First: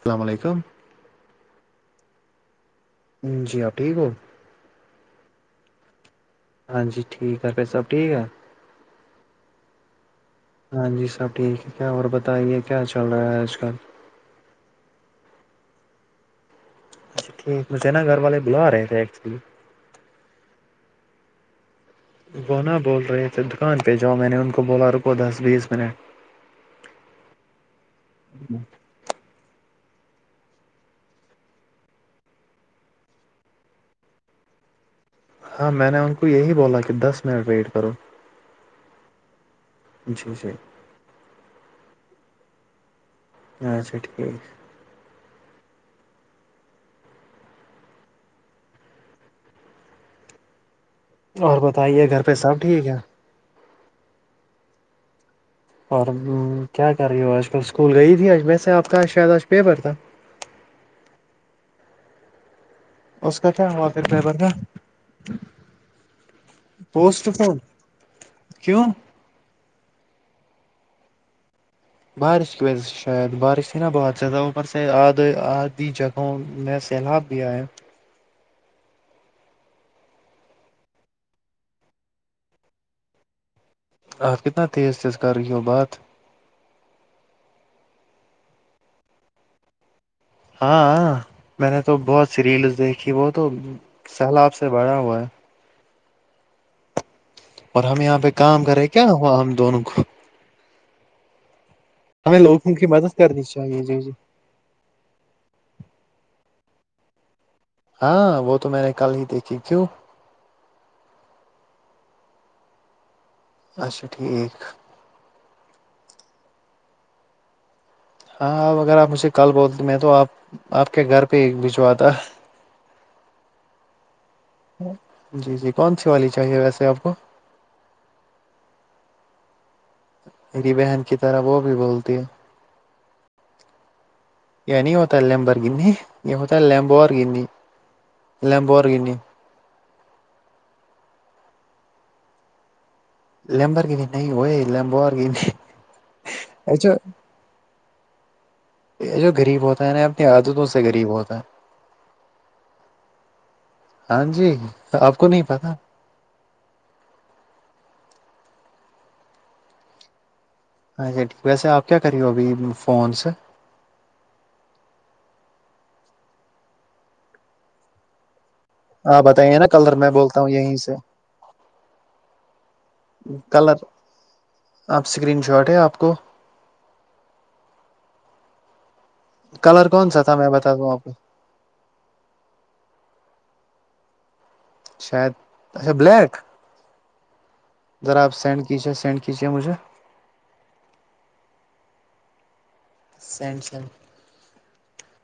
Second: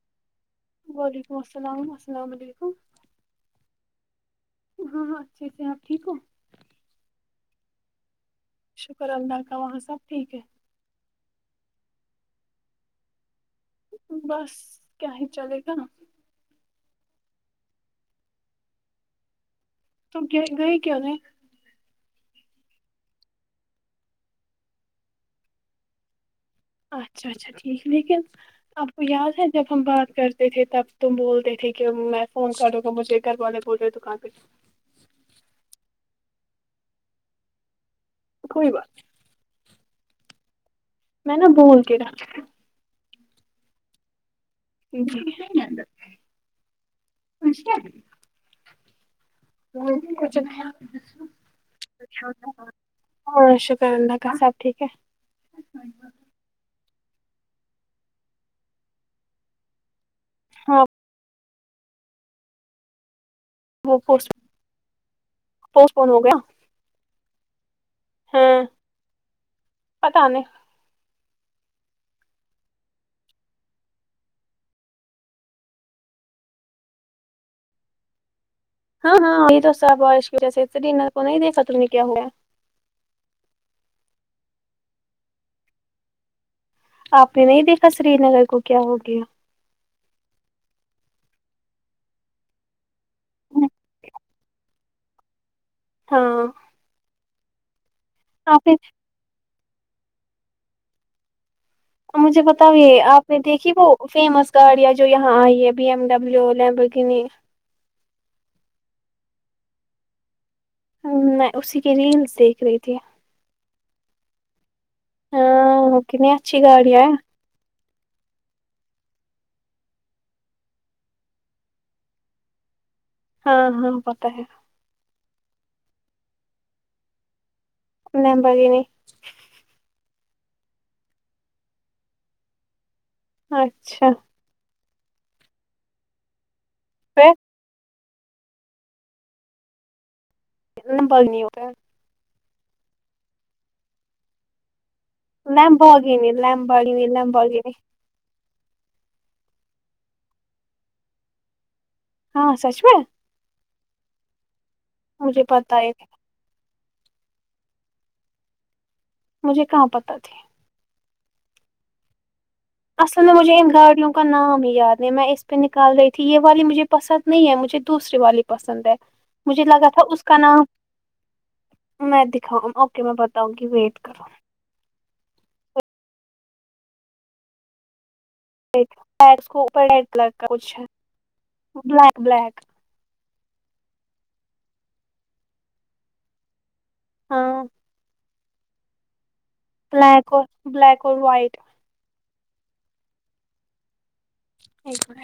السلام علیکم السلام علیکم السلام علیکم جی آپ ٹھیک ہو ہاں ہاں اچھے سے آپ ٹھیک ہو ہاں جی ٹھیک ہےگھر پی سب ٹھیک ہے شکر اللہ کا وہاں سب ٹھیک ہے ہاں جی سب ٹھیک ہے کیا اور بتائیے کیا چل رہا ہے آج کل بس کیا ہی چلے گا اچھا ٹھیک مجھے نا گھر والے بلا رہے تھے ایکچولی تو کیا گئے کیانے وہونا بول رہے تھے دکان پہ جاؤ میں نے ان کو بولا رکو دس بیس منٹ اچھا اچھا ٹھیک لیکن اب یاد ہے جب ہم بات کرتے تھے تب تم بولتے تھے کہ میں فون کرو گا مجھے گھر والے بولے تو [unintelligible] ہاں میں نے ان کو یہی بولا کہ دس منٹ ویٹ کرو کولی بات نہی جی جی میں نا بول کے رہا اچھا ٹھیک مش [unintelligible] [inaudible] کچھ نہیں [inaudible] [unintelligible] اور بتائیے گھر پہ سب ٹھیک ہے ہاں شکرانندہ کا سب ٹھیک ہے اور کیا کر رہی ہو آج کل اسکول گئی تھی آج میں سے آپ کا شاید آج پیپر تھا ہاں اس کا کیا ہوا وہ پوسٹ ڈرائیور کا پوسٹ پون ہو گیا پوسٹ کیوں پت نہیں بارش کی وجہ سے شاید بارش تھی نا بہت زیادہ اوپر سےید آدھ آدھی جگہ ہ میں سیلاب بھی آیا ہاں ہاں یہ تو ساف بارش کی وجہ سے انر کو نہیں د ختم نہیں کیا ہو ہے آپ کتنا تیز تیز کر رہی ہو بات آپ نے نہیں دیکھا سری نگر کو کیا ہو گیا ہاں میں نے تو بہت سیریلس دیکھی وہ تو سیلاب سے بھرا ہوا ہے [inaudible] اور ہم یہاں پہ کام آپ نے کرے کیا ہوا ہم دونوں کو ہمیں مجھے بتا لوگوں ہو کی مدد آپ نے کرنی دیکھی چاہیے وہ جی جی فیمس گاڑیاں جو یہاں آئی ہے بی ایم ڈبلو لبر کینی ہاں وہ تو میں نے کل ہی دیکھی کیوں میں اسی کی ریلس دیکھ رہی تھی اچھا ٹھیک ہاں کنی اچھی گاڑی ہے ہاں آب اگر آپ مجھے کال بولتے میں تو آپ آپ کے گھر پہ بھجوا تھا [unintelligible] [inaudible] ہاں ہاں پت ہے جی جی کون سی والی چاہیے ویسے آپ کو ن بگین [unintelligible] میری بہن کی طرح وہ بھی بولتی ہے اچھا نہیں ہوتا ہے لمب اور گنی یہ ہوتا ہے لمبو اور پھر گنی لمبو اور گنی ن بول نہیں ہو [unintelligible] لمبر کی بھی نہیں ہو لمب لمب ہوگینی لمب آگینی لمب ہوگین یہ جو غریب ہوتا ہے نا اپنی عادتوں سے غریب ہوتا ہے ہاں سچ میں ہاں جی آپ کو نہیں مجھے پتا ہے مجھے کہاں پتا تھی اچھا ٹھیک ویسے آپ کیا کر رہی ہو ابھی فون اصل سے میں مجےہم گاڑیوں نام ہی یاد نہیں میں اس پہ نکال رہی تھی یہ والی مجھے پسند نہیں ہے مجھے دوسری والی پسند ہے آپ بتائیے مجھے نا لگا کلر تھا میں اس کا بولتا ہوں نام یہیں سے میں دکھاں اوکے میں پتا ہوں گی کلر ویٹ کرو آپ اسکرین شاٹ ہے آپ کو کو کلر اوپر کون سا کا تھا میں بتا کچھ دوں آپ کو بلیک بلیک شاید اچھا بلیک ہاں ذا آپ سینڈ کیجیے سینڈ کیجیے مجھے بلیک اور بلیک اور وائٹ [unintelligible] سیمسنگ [unintelligible] ایک با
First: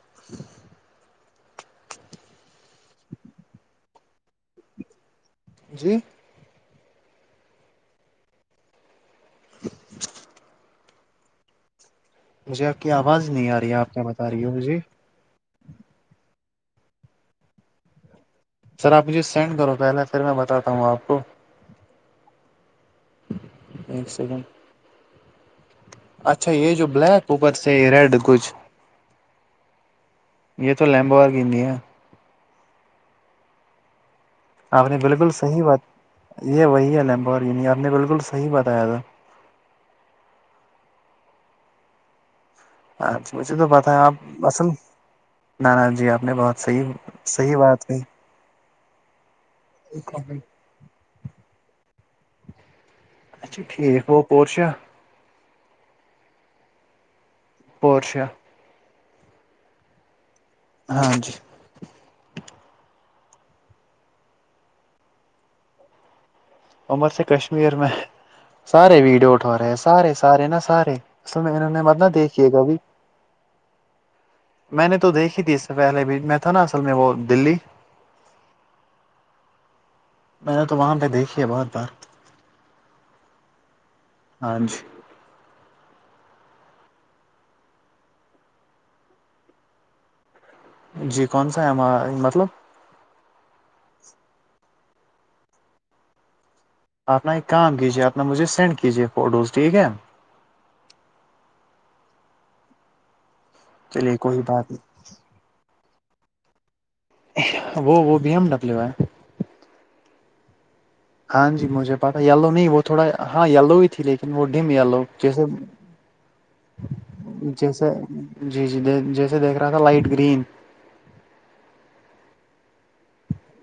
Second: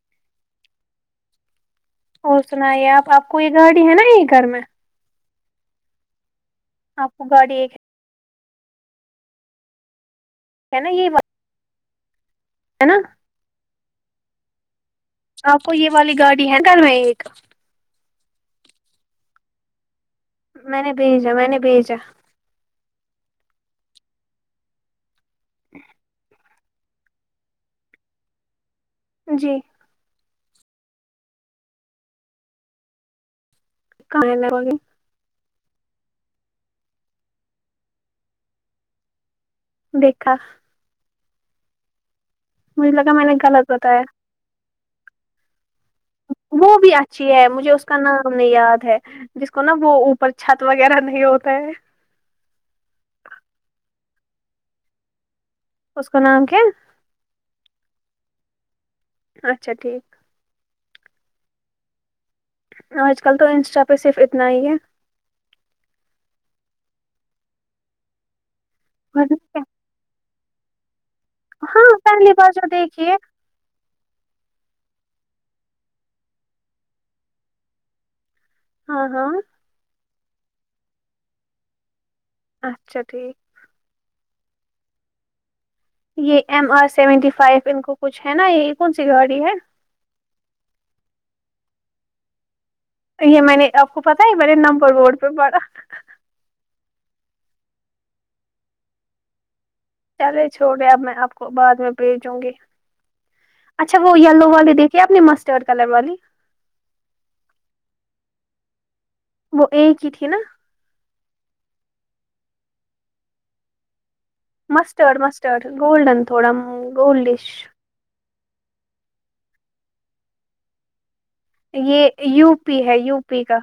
[inaudible] اور سناائی آپ آپ کو یہ گاڑی ہے نا یہ گھر میں جی آپ کو گاڑی ایک [inaudible] ہے نا یہ [unintelligible] مجھے آپ ہے کی نا آواز نہیں آ رہی ہے آپ کیا بتا رہی ہو مجھے آپ کو یہ والی گاڑی ہے گھر میں ایک سر آپ مجھے سینڈ کرو پہلے پھر میں بتاتا ہوں نے آپ کو بھیجا میں نے بھیجا [unintelligible] اسلام اچ [unintelligible] اچھا یہ جو بلیک اوپر سے یہ ریڈ کچھ جی یہ تو لمبوار گی ہیں [unintelligible] ک [unintelligible] آپ نے بالکل صحیح بات یہ وہی ہے لیمبا یہ نہیں آپ نے بالکل صحیح بتایا تھا دیکھا [unintelligible] مجھے لگا میں اچھ نے مجھے تو غلط پت ہے بتایا آپ اصل نان جی آپ [unintelligible] آ نے بہت صحیح صحیح بات ہوئی [unintelligible] ت نے یاد ہے جس کو نا وہ اوپر چھت وغیرہ نہیں ہوتا ہے [unintelligible] اچا ٹھیک وہ پور ش [unintelligible] اس کا نام کیا پورشہ اچھا ٹھیک ہاں جی آج کل تو انسٹا پہ صرف اتنا ہی ہے عمر سے کشمیر میں سارے ویڈیو ورنہ اٹھا کیا؟ رہے ہیں سارے سارے نا سارے ال میں انہوں نے ہاں مت نہ پہلی بار دیکھیے جو گابھی [unintelligible] دیکھیے میں نے تو دیکھی تھی اس سے پہلے بھی میں تھا نا اصل میں وہ دلی ہاں ہاں میں نے تو وہاں پہ دیکھی ہے بہت بار اچھا ٹھیک ہاں جی یہ ایم آر سیونٹی فائیو ان کو کچھ ہے نا یہی کون سی گاڑی ہے [unintelligible] جی کون سا ہے ہمار مطلب یہ میں نے آپ کو پتا ہے مے نمبر روڈ پہ پڑا اپنا ایک کام کیجیے اپنا مجھے سینڈ کیجیے فوٹوز ٹھیک ہے چلے چھوڑے اب میں آپ کو بعد میں بھیجوں گی اچھا چلیے وہ کوئی یلو بات والے دیکھ [unintelligible] کہ اپنی مسٹور کلر والی وہ وہ بی ایم ڈبلیو ہے وہ ایک ہی تھی نا ہاں جی مجھے پہتا یلو نہیں وہ تھوڑا ہاں یلو ہی تھی لیکن وہ ڈم یلو مسٹرڈ جیسے مسٹرڈ گولڈن تھوڑا گولڈش جیسے [unintelligible] جی جی جیسے دیکھ رہا تھا لائٹ گرین یہ یو پی ہے یو پی کا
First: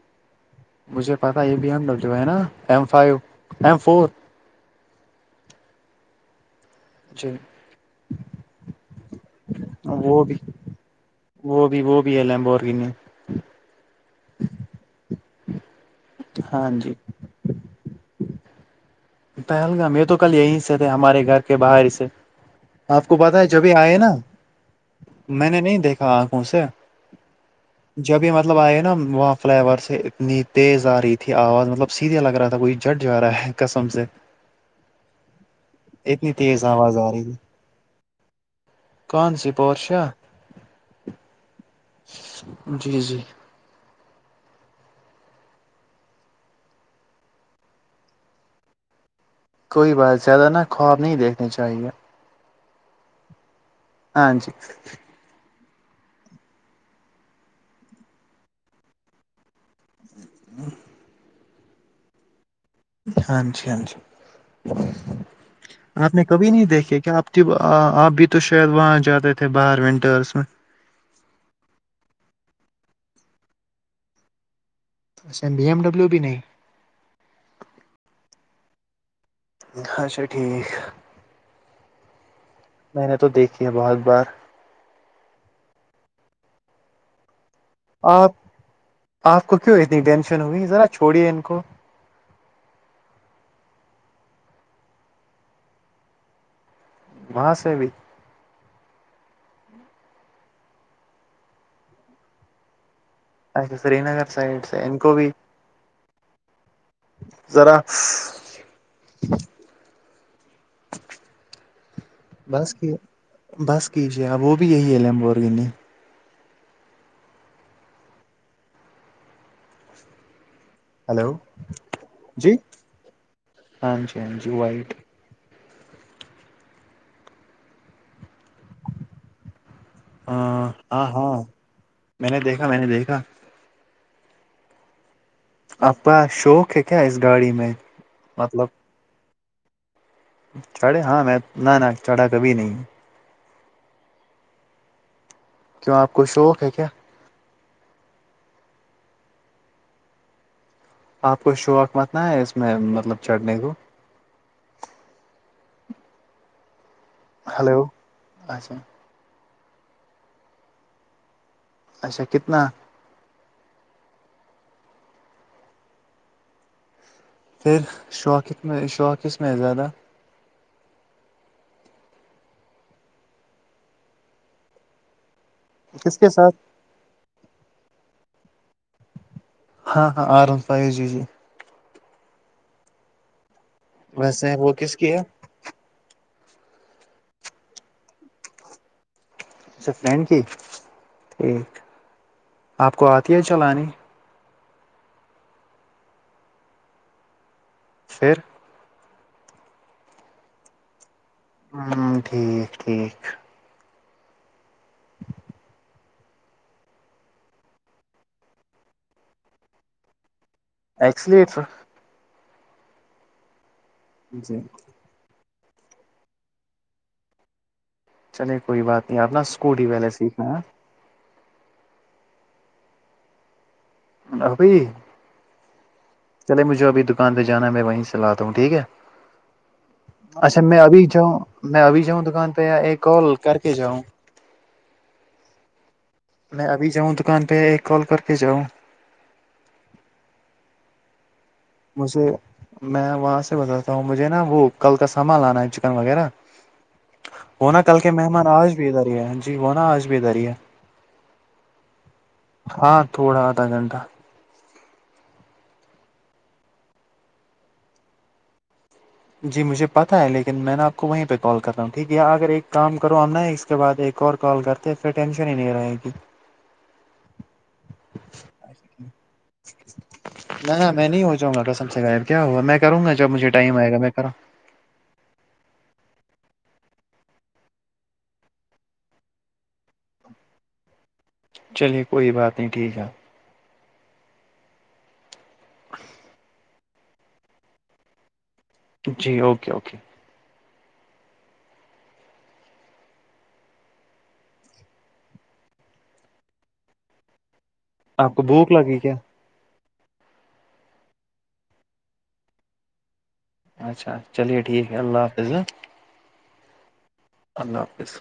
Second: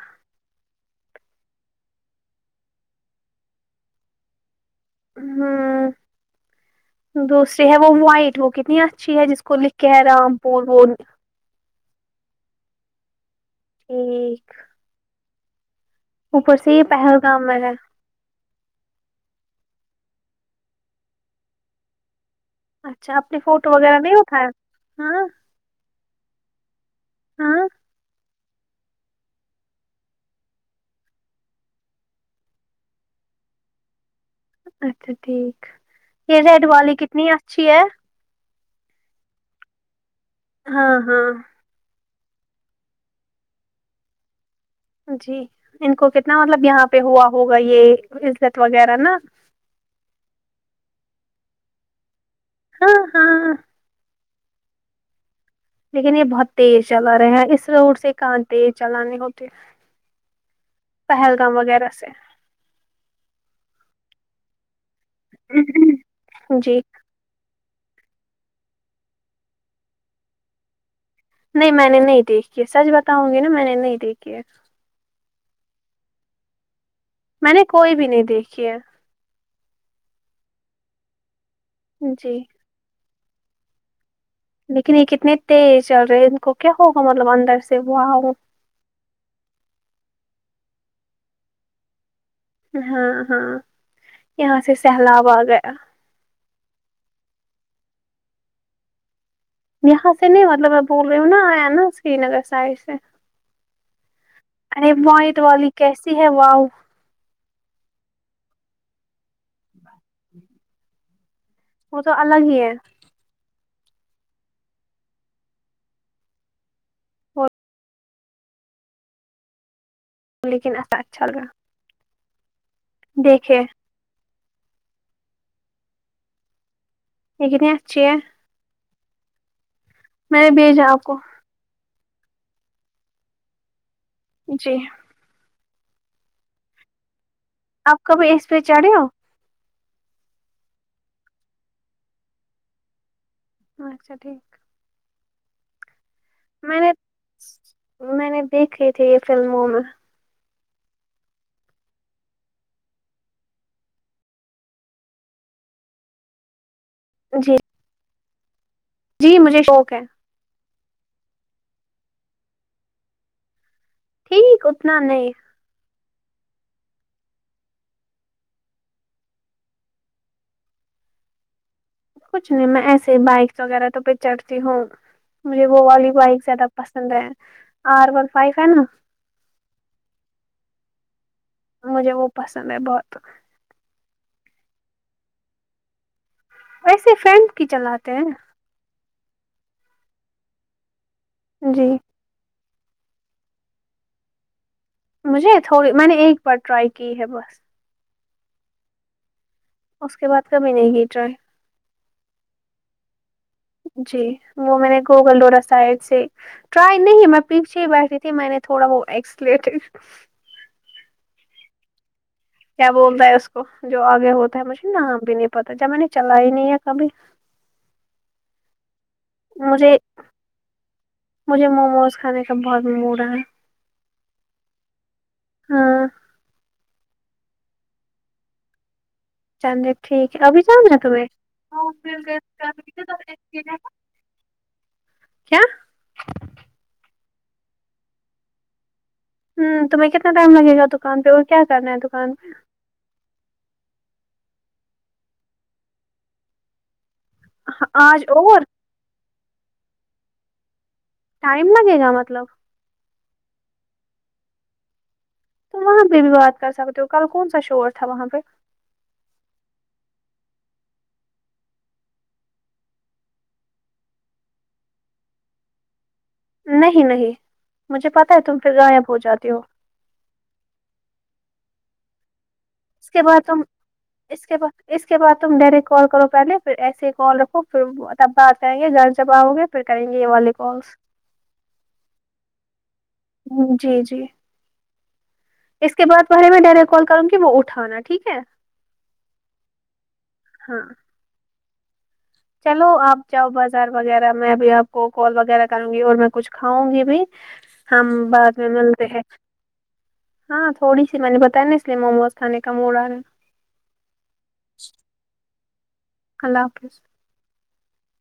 مجھے پتا یہ بی ایم ڈبو ہے نا ایم فو ایم فور ہوں جی دوسری ہے وہ وائٹ وہ کتنی [inaudible] اچ ہے جس کو لکھ کے ہے وہ رام بھی پور وہ [inaudible] وہ بھی وہ بھی ہے لمبو اور کی ٹھیک [inaudible] اوپر ہاں سے یہ جی پہلگام میں ہے پہلگام یہ تو کل یہیں سے تھے ہمارے گھر کے باہر سے آپ اچھا کو نے پتا ہے فوٹو جبھی آئے وغیرہ نا نہیں اٹھایا ہاں میں نے نہیں دیکھا آنکھوں سے ہاں جب م [inaudible] مطلب آئے نا وہاں فلائیور سے اتنی تیز آ رہی تھی آواز مطلب سیدھے لگ رہا تھا کوئی جٹ جا رہا ہے قسم سے اچھا ٹھیک اتنی یہ ریڈ تیز والی آواز کتنی اچھی ہے کان سی پہورشا ہاں ہاں جی جی جی ان کو کتنا مطلب یہاں پہ ہوا ہوگا یہ عزت وغیرہ نا کوئی بات زیادہ نا خواب نہیں دیکھنے چاہیے ہاں ہاں ہاں جی لیکن یہ بہت تیز چلا رہے ہیں اس روڈ سے کہاں تیز چلانی ہوتی ہاں [inaudible] پہلگام وغیرہ سے ہاں جی ہاں جی سے آپ نے کبھی نہیں جی دیکھے کیا آپ آپ بھی تو شاید وہاں جیادہ ت تھ بار ونٹرس میں نہیں میں نے نہیں دیکھی سچ بتاؤں گی نا میں نے نہیں دیکھی ہے ا بی ایم ڈبلو بھی نہیں میں نے کوئی بھی نہیں دیکھی ہے اچھا ٹھیک جی میں نے تو دیکھی ہے بہت بار لیکن یہ کتنے تیز چل رہے ہیں ان کو کیا ہوگا مطلب اندر سے واؤ آپ آپ کو کیوں اتنی ٹینشن ہوگئی ذرا چھوڑیے ان کو ہاں ہاں یہاں سے سہلاب آ گیا وہاں سے بھی یہاں سے نہیں مطلب میں بول رہی ہوں نا آیا نا سری نگر سائڈ سے اچھا سری نگر سائڈ سے ارے ان کو بھی موائٹ والی کیسی ہے واؤ ذرا [inaudible] ب [inaudible] ہی بس ہے بس کیجیے آب وہ بھی یہی ہے لمبورگ نے وہ لیکن ایسا اچھل ہلو رہا [inaudible] جی دیکھے ہاں جی ہاں جی وائٹ یہیکن آچے [unintelligible] نے ہاں بھیجا آپ ہاں کو ہاں میں نے دیکھا میں نے دیکھا جی اا شوق ہے کیا اس گاڑی میں آپ کبھی اس پہ مطلب چڑھے ہو چڑھے ہاں میں نہ نہ چڑھا کبھی نہیں اچھا ٹھیک کیوں آپ کو شوق ہے میں کیا نے میں نے دیکھھی تھی یہ فلموں میں آپ کو شوق متنا ہے اس میں مطلب چڑھنے کو جی ہلو اچھا جی مجھے شوق ہے اچھا کتنا ٹھیک اتنا نہیں پھر شوق میں شوق میں ہے زیادہ کچھ نہیں میں ایسے بائکس وغیرہ تو پہ چڑھتی ہوں مجھے وہ والی کس کے بائک ساتھ زیادہ پسند رہے ہیں آر ون فائیو ہے نا ہاں ہاں آرام فائیو جی جی مجھے وہ پسند ہے بہت ویسے وہ کس کی ہے ایسے فرینڈ کی چلاتے ہیں اسے فرینڈ کی ٹھیک جی آپ کو آتی ہے چلانی مجھے تھوڑی میں نے ایک بار ٹرائی کی ہے بس پھر اس کے بعد کبھی نہیں کی ٹرائی ہوں ٹھیک ٹھیک جی وہ میں نے گوگلڈورا سائڈ سے ٹرائی نہیں میں پیچھے ہی بیٹھھی تھی میں نے تھوڑا وہ ایکسلیٹ ایس لیٹر کیا بولتا ہے اس کو جو آگے ہوتا جی ہے مجھے نام بھی نہیں پتا جب میں نے چلا ہی نہیں ہے کبھی چلے کوئی بات نہیں آپ نا اسکوٹی مجھے والے سیکھنا مجھے موموز کھانے کا بہت موڈا ابھی ہاں چلے مجھے ابھی دکان پہ جانا میں وہیں سے لاتا ہوں ٹھیک ہے چاندی ٹھیک ہے ابھی اچھا میں جاؤں نا میں ابھی جاؤں دکان پہ یا تم ایک کال کر کے جاؤں کیا میں ابھی جاؤں دکان پہ ایک کال کر کے جاؤں ہوں تمہیں کتنا ٹائم لگےا دکان پہ اور کیا کرنا ہے دکان مجھے پہ میں وہاں سے بتاتا ہوں مجھے نا وہ کل کا سامان لانا ہے چکن وغیرہ وہناا کل کے مہمان آج بھی ادھر ہے جی وہناا آج بھی ادھر ہی ہے ٹائم لگے گا مطلب ہاں تھوڑا آدھا گھنٹہ تو وہاں پہ بھی بات کر سکتے ہو کل کون سا شور تھا وہاں پہ جی مجھے پتا ہے لیکن میں نے آپ کو وہیں پہ کال کر رہا ہوں ٹھیک ہے اگر ایک کام کرو ہم نہ اس کے بعد ایک اور کال کرتے پھر ٹینشن ہی نہیں رہے گی نہیں نہیں مجھے پتا ہے تم پھر غائب ہو جاتے ہو نہ ن میں نہیں ہو جاں گاسم سے غب کیا ہوا میں کروں اس گا کے جب بعد مجھے تم ٹائم آئے گا میں کرا اس کے بعد اس کے بع تم ڈائریکٹ کال کرو پہلے پھر ایسے ہی کال رکھو پھر تب بات کریں گے جاں جب آؤ گے پھر کریں گے یہ والے کالس چلیے کوئی بات نہیں ٹھیک ہے جی جی اس کے بعد پہے میں ڈائریکٹ کال کروں گی وہ اٹ اٹھانا ٹھیک ہے جی اوکے اوکے ہاں چلو آپ جاؤ بازار وغیرہ میں اب آپ کو کال وغیرہ کروں گی اور میں کچھ کھاؤں گی بھی [inaudible] [unintelligible] ہم کو بعد میں بھوک لگی ملتے کیا ہیں ہاں تھوڑی سی میں نے بتایا نا اس لیے موموز کانے کا موڑا اچھا چلیے ٹھیک ہے اللہ حافظ اللہ حافظ اللہ حافظ